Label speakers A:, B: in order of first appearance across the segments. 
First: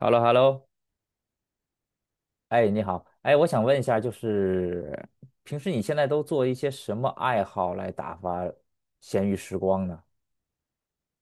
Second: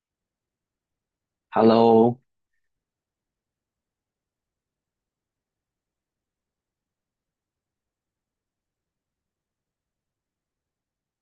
A: hello hello。
B: Hello，
A: 哎，你好，哎，我想问一下，就是平时你现在都做一些什么爱好来打发闲余时光呢？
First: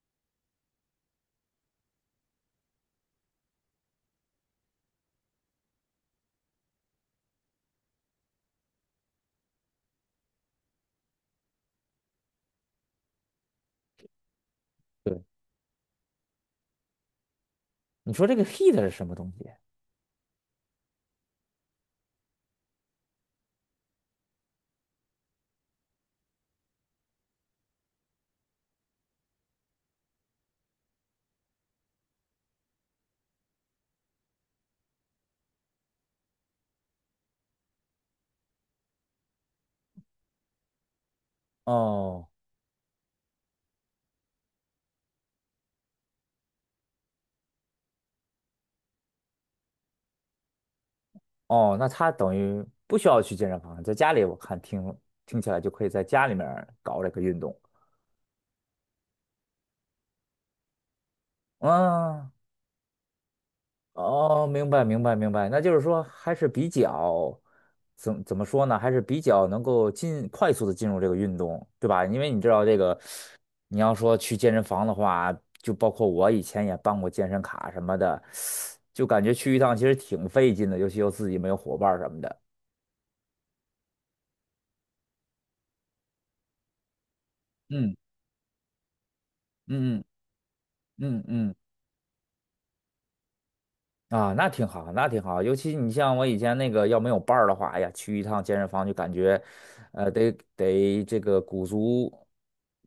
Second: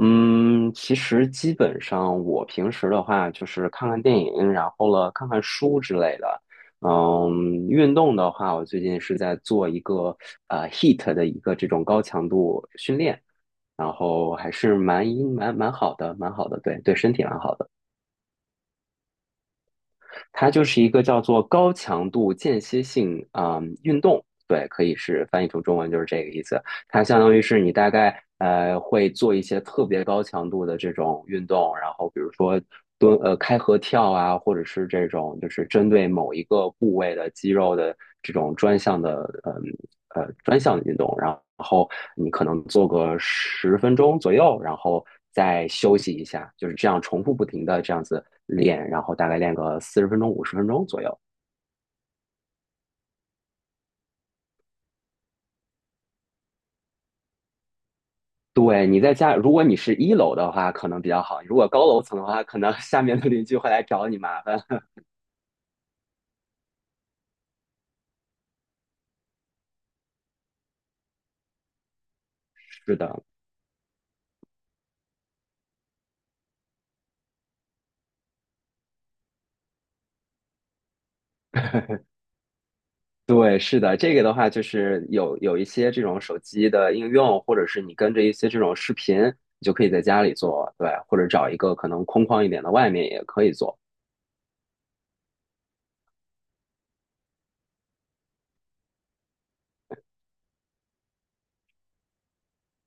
B: 嗯，其实基本上我平时的话就是看看电影，然后了看看书之类的。运动的话，我最近是在做一个h e a t 的一个这种高强度训练，然后还是蛮
A: 对，
B: 蛮蛮好的，蛮好的，对对，身体蛮好的。
A: 你说这个 heat 是什么东西？
B: 它就是一个叫做高强度间歇性啊、运动，对，可以是翻译成中文就是这个意思。它相当于是你大概会做一些特别高强度的这种运动，然后比如说蹲开合跳啊，或者是这种就是针对某一个部位的肌肉的这种专项的运动，然后
A: 哦
B: 你可能做个十分钟左右，然后再休息一下，就是这样重复不停的这样子练，然后大概练个40分钟50分钟左右。
A: 哦，那它等于不需要去健身房，在家里我看听起来就可以在家里面儿搞这个运动。
B: 对，你在家，如果你是一楼的话，可能比较好；如果高楼层的
A: 嗯，
B: 话，可能 下面的邻居会来找你麻
A: 哦，
B: 烦。
A: 明白明白明白，那就是说还是比较怎么说呢？还是比较能够快速的进入这个运动，对吧？因为你知道这
B: 是
A: 个，
B: 的，
A: 你要说去健身房的话，就包括我以前也办过健身卡什么的，就感觉去一趟其实挺费劲的，尤其又自己没有伙伴儿什么的。
B: 对，是的，这个的话就是有一些这种手机的应用，或者是你
A: 嗯
B: 跟着一些这种视频，你就可以在
A: 嗯
B: 家里做，对，或
A: 嗯嗯
B: 者找一
A: 嗯，
B: 个可能空旷一点的外面也可以做。
A: 啊，那挺好，那挺好。尤其你像我以前那个，要没有伴儿的话，哎呀，去一趟健身房就感觉，得这个鼓足，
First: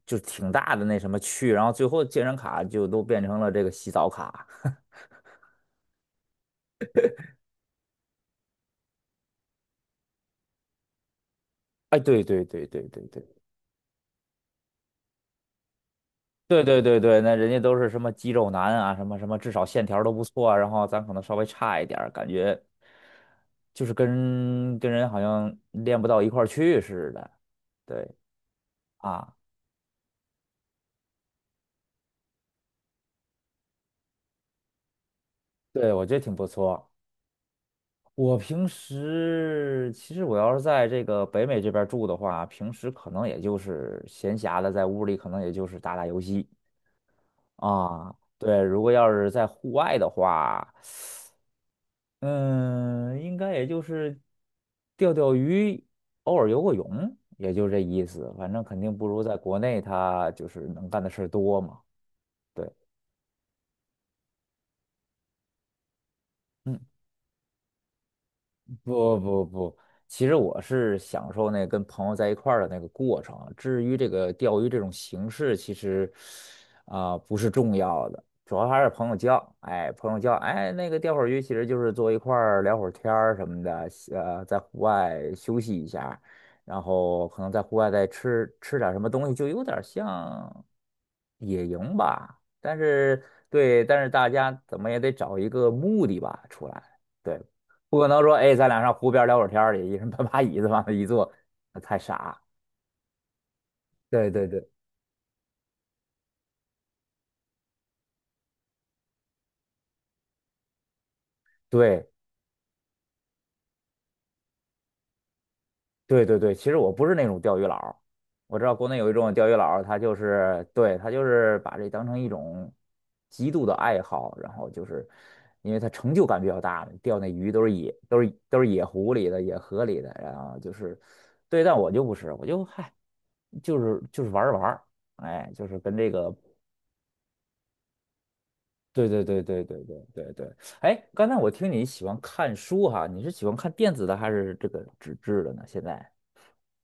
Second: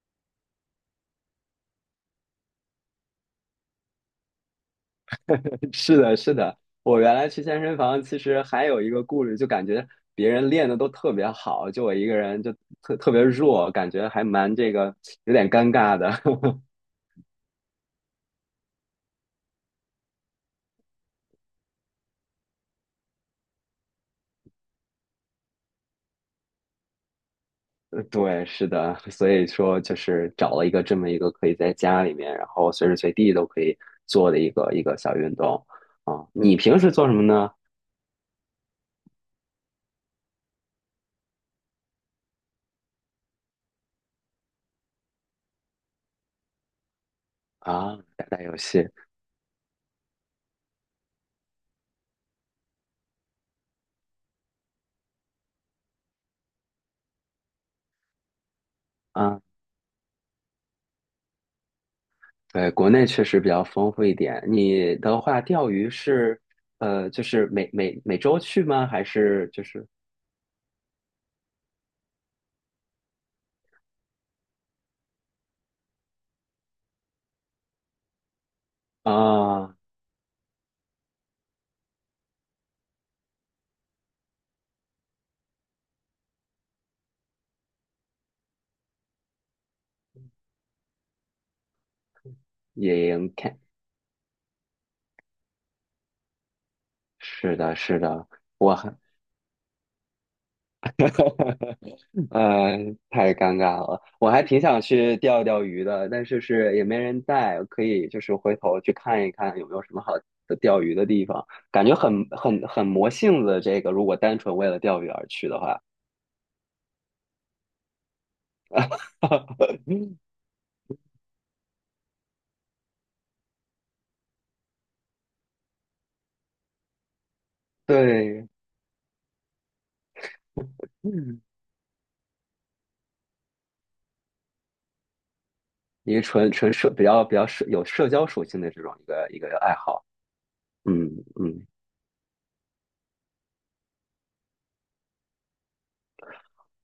A: 就挺大的那什么去，然后最后健身卡就都变成了这个洗澡卡。
B: 是的，是的，我原来去健身房，其实还有一个顾虑，就感觉别人练的都特别好，就我
A: 哎，
B: 一个
A: 对
B: 人
A: 对
B: 就
A: 对对
B: 特
A: 对
B: 特别
A: 对
B: 弱，感觉还蛮这个有点尴尬的。
A: 对 对对对，那人家都是什么肌肉男啊，什么什么，至少线条都不错啊，然后咱可能稍微差一点儿感觉就是跟人好像练不到一块儿去似的。对
B: 对，是的，所
A: 啊，
B: 以说就是找了一个这么一个可以在家里面，然后随时随地都可以做的一个小运动。
A: 对，我觉得
B: 啊、
A: 挺不
B: 你平
A: 错。
B: 时做什么呢？
A: 我平时其实我要是在这个北美这边儿住的话，平时可能也就是闲暇的在屋里，可能也就是打打游戏
B: 啊，
A: 啊。
B: 打打游
A: 对，如
B: 戏
A: 果要是在户外的话，嗯，应该也就是钓钓鱼，偶尔游个泳，也就这意思。反正肯定不如在
B: 啊，
A: 国内，他就是能干的事儿多嘛。
B: 对，
A: 对，
B: 国内确实比较丰富一点。你的话，钓鱼是
A: 嗯。
B: 就是每周去吗？还
A: 不不
B: 是就
A: 不，
B: 是
A: 其实我是享受那跟朋友在一块儿的那个过程。至于这个钓鱼这种形式，其实啊、不是重要的，主要还是朋友叫。
B: 啊，
A: 哎，朋友叫，哎，那个钓会儿鱼，其实就是坐一块儿聊会儿天儿什么的，在户外休息一下，然后可能在户外再吃吃点儿什么东西，就有点儿像野营吧。但
B: 野
A: 是
B: 营 c
A: 对，但是大家怎么也得找一个目的吧出来。对。
B: 是的，
A: 不
B: 是
A: 可能
B: 的，
A: 说，哎，咱
B: 我
A: 俩上
B: 还
A: 湖边聊会儿天儿去，一人搬把椅子往那一坐，那太 傻。
B: 呃，太尴尬了，我
A: 对
B: 还
A: 对
B: 挺
A: 对
B: 想去钓钓鱼的，但是也没人带，可以就是回头去看一看有没有什么好的钓鱼的地方，感觉
A: 对
B: 很魔性子。这个如果单纯为了钓鱼而去的话，
A: 对对对，其实我不是那种钓鱼佬儿，我知道国内有一种钓鱼佬儿，他就 是对他就是把这当成一种极度的爱好，然后就是因为他成就感比较大嘛，钓那鱼都是野，都是
B: 对，
A: 都是野湖里的野河里的，然后就是
B: 嗯，
A: 对，但我就不是，我就嗨，就是玩儿玩儿，哎，就是跟这
B: 一个
A: 个。
B: 纯纯社比较社有社交属性的这种一
A: 对对
B: 个一
A: 对
B: 个
A: 对
B: 爱
A: 对对
B: 好，
A: 对对，哎，
B: 嗯
A: 刚才我
B: 嗯。
A: 听你喜欢看书哈，你是喜欢看电子的还是这个纸质的呢？现在？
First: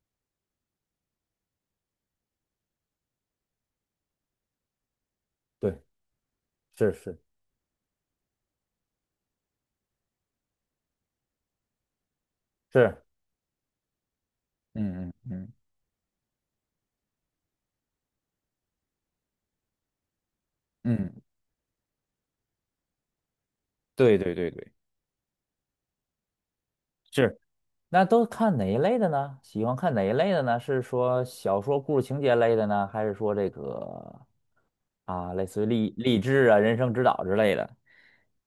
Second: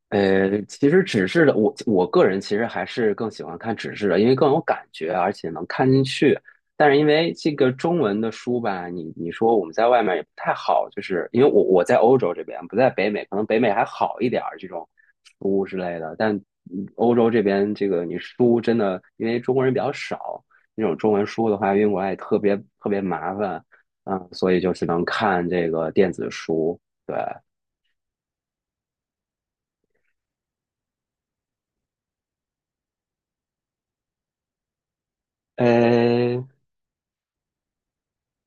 B: 其实纸质的，我个人其实还是更喜欢看纸质的，因为更有感觉，而且能
A: 对，
B: 看进去。但
A: 是
B: 是因
A: 是
B: 为这个中文的书吧，你说我们在外面也不太好，就是因为我在欧洲这边，不在
A: 是，
B: 北美，可能北美还好一点儿这种
A: 嗯嗯嗯
B: 书之类的，但欧洲这边这个你书真的，因为中国人比较少，那种
A: 嗯，
B: 中文书的话运过来也特别特别麻烦，
A: 对
B: 嗯，
A: 对对
B: 所以
A: 对，
B: 就只能看这个电子书，对。
A: 是。那都看哪一类的呢？喜欢看哪一类的呢？是说小说故事情节类的呢，还是说这个啊，类似于励励
B: 呃，
A: 志啊、人生指导之类的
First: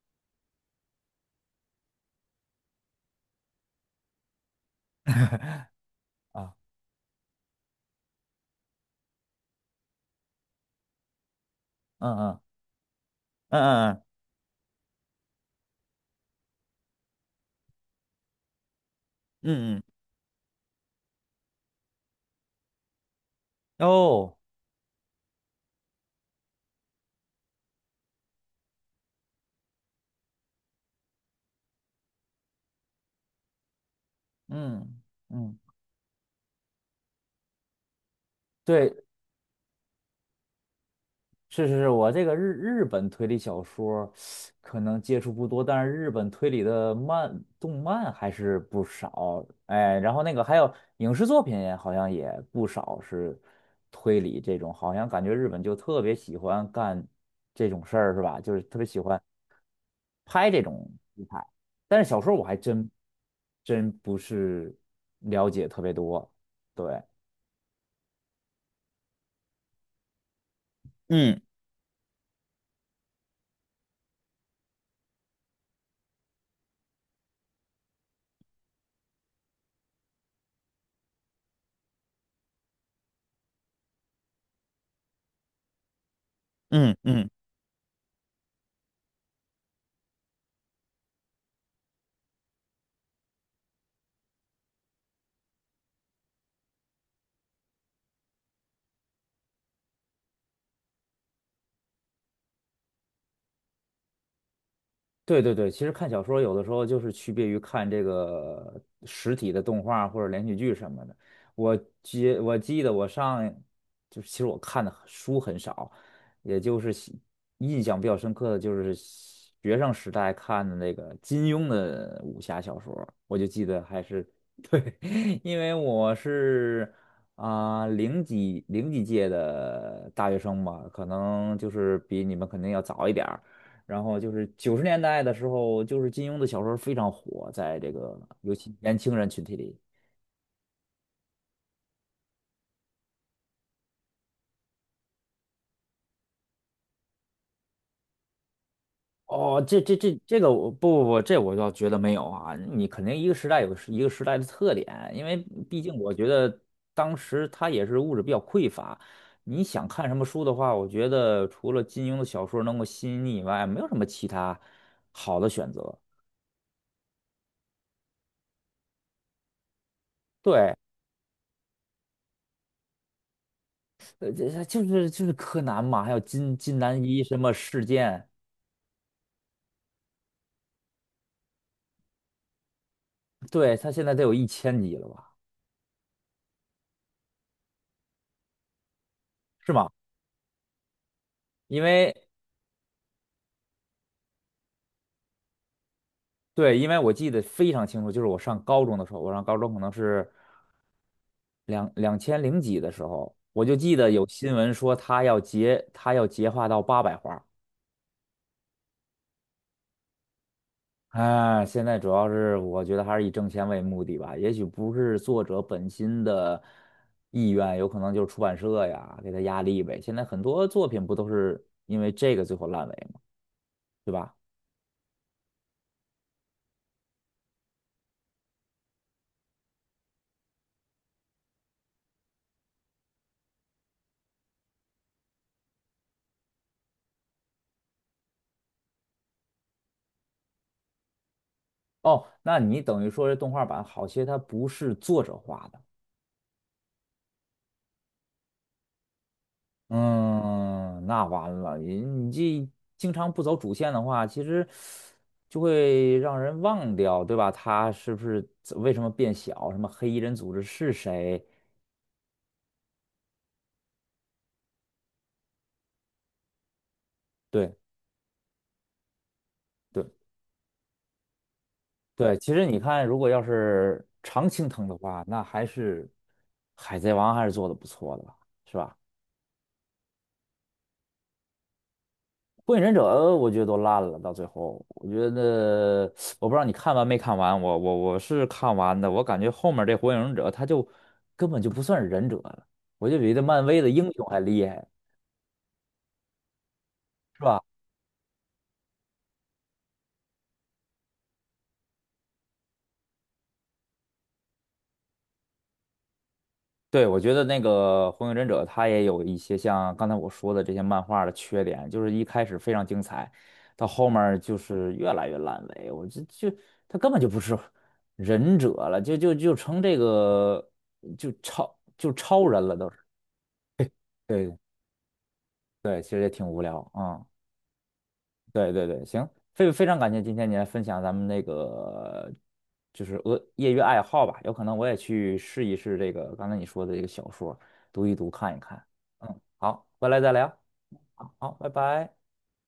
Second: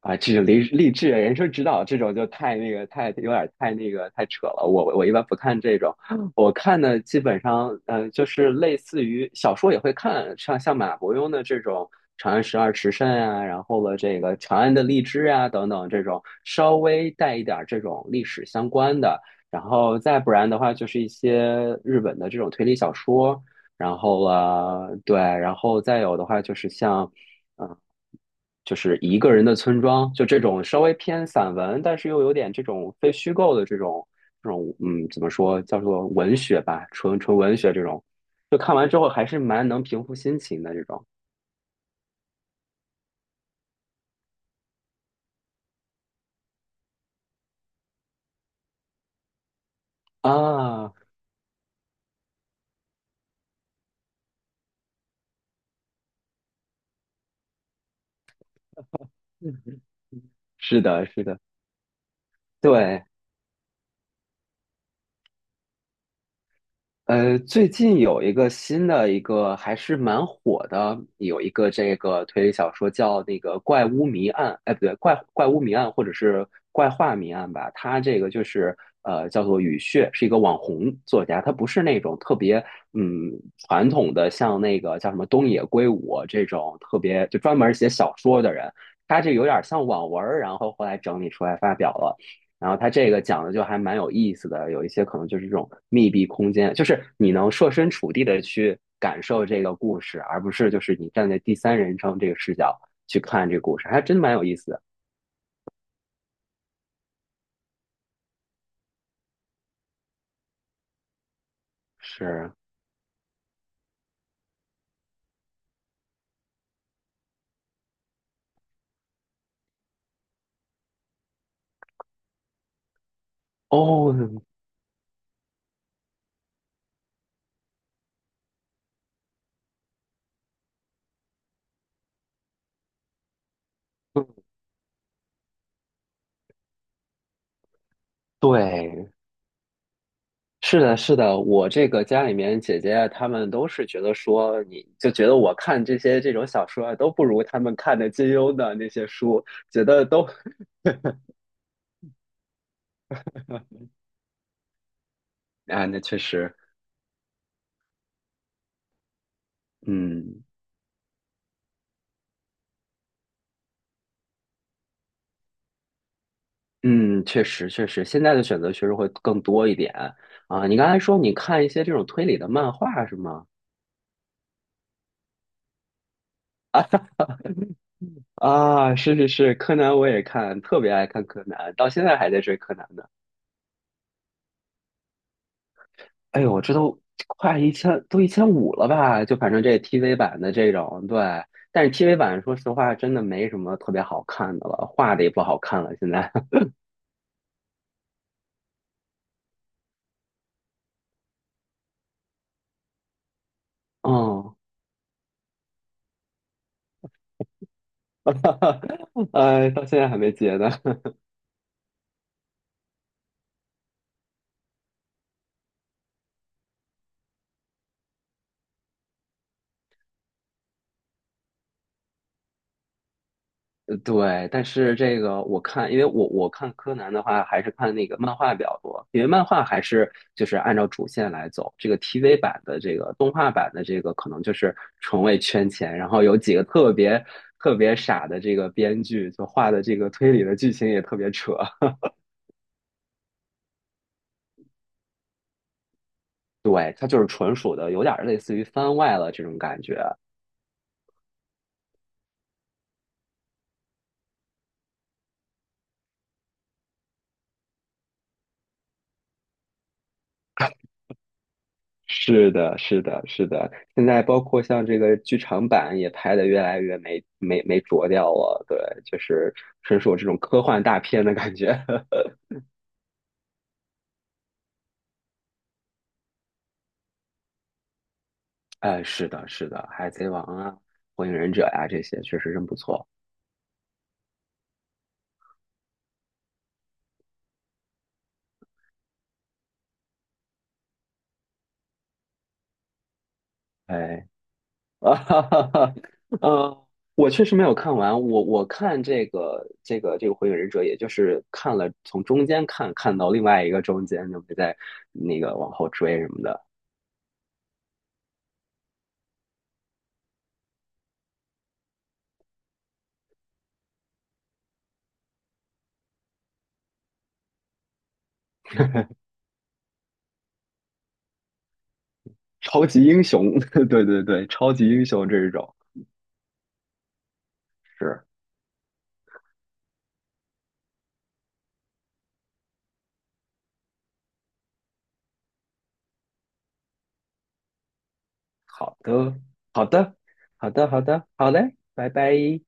B: 啊，这种励志人生指导这种就太那个太有点太那个太扯了。我一般不看这种，我
A: 啊？
B: 看的基本上就是类似于小说也会看，像马伯庸的这种
A: 嗯
B: 《长
A: 嗯
B: 安十二时辰》啊，
A: 嗯
B: 然后了
A: 嗯
B: 这个《长安的荔枝》啊等等这种稍微带一点儿这种历史相关的，然
A: 嗯嗯
B: 后再不然的话就是一些日本的这种推理小说，
A: 嗯，
B: 然后
A: 哦，
B: 了对，然后再有的话就是像。呃就是一个人的村庄，就这种稍微偏散文，但是又有点这种非虚构的这种这种
A: 嗯
B: 嗯，怎么
A: 嗯，
B: 说叫做文学吧，纯纯文学这种，就看完之
A: 对，
B: 后还是蛮能平复心情的这种
A: 是是是，我这个日本推理小说可能接触不多，但是日本推理的动漫还是不少。哎，然后那个还有
B: 啊。
A: 影视作品，好像也不少是推理这种，好像感觉日本就特别喜欢干这种事儿，是吧？就是特别喜欢拍这
B: 是
A: 种
B: 的，
A: 题
B: 是的，
A: 材。但是小说我还真
B: 对。
A: 真不是了解特别多，对。
B: 最近有一个新的一个还是蛮火的，
A: 嗯
B: 有一个这个推理小说叫那个《怪屋谜案》，哎，不对，怪屋谜案或者是怪画谜案吧。它这个就是叫做雨穴，是一个网红作家，他不是那种特别嗯传统的像那个叫什么东野圭吾这种
A: 嗯
B: 特别
A: 嗯。
B: 就专门写小说的人，他这有点像网文儿，然后后来整理出来发表了。然后它这个讲的就还蛮有意思的，有一些可能就是这种密闭空间，就是你能设身处地的去感受这个故事，而不是就是你站在第三人称这个视角去看这个故事，还真蛮有意思的。
A: 对对对，其实看小说有的时候就是区别于看这个实体的动画或者连续剧什么的。我
B: 是
A: 我记得就是其实我看的书很少，也就是印象比较深刻的就是学生时代看的那个金庸的武侠小说，我就记得还
B: 哦，
A: 是 对，因为我是啊、零几届的大学生嘛，可能就是比你们肯定要早一点儿。然后就是90年代的时候，就是金庸的小说非常火，在这个尤其年
B: 对，
A: 轻人群体里。
B: 是的，是的，我这个家里面姐姐啊她们都是觉得说，你就觉得我看这些这种小说啊，都不如他们看的金庸的那些书，
A: 哦，这
B: 觉
A: 这
B: 得
A: 这
B: 都
A: 这个我不不不，这我倒觉得没有啊。你肯定一个时代有 一个时代的特点，因为毕
B: 啊，
A: 竟
B: 那
A: 我
B: 确
A: 觉
B: 实，
A: 得当时它也是物质比较匮乏。你想看什么
B: 嗯。
A: 书的话，我觉得除了金庸的小说能够吸引你以外，没有什么其他好的选择。
B: 嗯，确实确实，现在的选择确实会更多一点啊。
A: 对，
B: 你刚才说你看一些这种推理的漫画是吗？
A: 这就是柯南嘛，还有金南一什么事件，
B: 啊，是是是，柯南我也看，特别爱看柯南，到现在还在追柯南呢。
A: 对，他现在得有1000集了吧？
B: 哎呦，这都快一千，都1500了吧？就反正
A: 是
B: 这
A: 吗？
B: TV 版的这种，对。
A: 因
B: 但是
A: 为
B: TV 版说实话真的没什么特别好看的了，画的也不好看了，现在。
A: 对，因为我记得非常清楚，就是我上高中的时候，我上高中可能是两千零几的时候，我就记 得有新
B: 嗯，
A: 闻说他要结画到800画。
B: 到现在还没结呢。
A: 哎，现在主要是我觉得还是以挣钱为目的吧，也许不是作者本心的意愿，有可能就是出版社呀给他压力呗。现在很多作品不都是因为这个最后烂尾吗？
B: 呃
A: 对吧？
B: 对，但是这个我看，因为我看柯南的话，还是看那个漫画比较多，因为漫画还是就是按照主线来走。这个 TV 版的这个动画版的这个，可能就是纯为圈钱，然后有几个特别傻的这个编剧，就画的这个推理的剧情也特别扯。
A: 哦，那你等于说这动画版好些它不是作者画的。
B: 对，它就是纯属的，有点儿类似于番外了这种感觉。
A: 嗯，那完了，你这经常不走主线的话，其实就会让人忘掉，对吧？他是不是为什么变小？什么黑衣人组织是谁？
B: 是的，是的，是的。现在包括像这个剧场版也拍的越来越没没
A: 对
B: 没着调了，对，就是纯
A: 对
B: 属这种科幻大片的感觉。
A: 对，其实你看，如果要是常青藤的话，那还是海贼王还是做的不错的吧，是吧？
B: 哎，是的，是的，《海贼王》啊，《火影忍者》呀，这些确实真不
A: 《火影忍者》
B: 错。
A: 我觉得都烂了，到最后，我觉得我不知道你看完没看完，我是看完的，我感觉后面这《火影忍者》他就根本就不算是忍者了，我就比这漫威的英雄
B: 哎，
A: 还厉害，
B: 啊哈哈哈，呃，我
A: 是
B: 确实
A: 吧？
B: 没有看完，我看这个《火影忍者》，也就是看了从中间看看到另外一个中间，就没再那个往后追什么的。
A: 对，我觉得那个《火影忍者》他也有一些像刚才我说的这些漫画的缺点，就是一开始非常精彩，到后面儿就是越来越烂尾，我就他根本就不是忍者了，就成这个就超人了
B: 超
A: 都是。
B: 级英雄，对对对，
A: 对。
B: 超级英雄这一种
A: 对，其实也挺无聊啊、嗯。
B: 是
A: 对对对，行，非常感谢今天你来分享咱们那个就是业余爱好吧，有可能我也去试一试这个刚才你说的这个小说，读一读看一看。
B: 好的，
A: 嗯，
B: 好
A: 好，回
B: 的，
A: 来再聊。
B: 好的，好的，好
A: 好，拜
B: 嘞，拜
A: 拜。
B: 拜。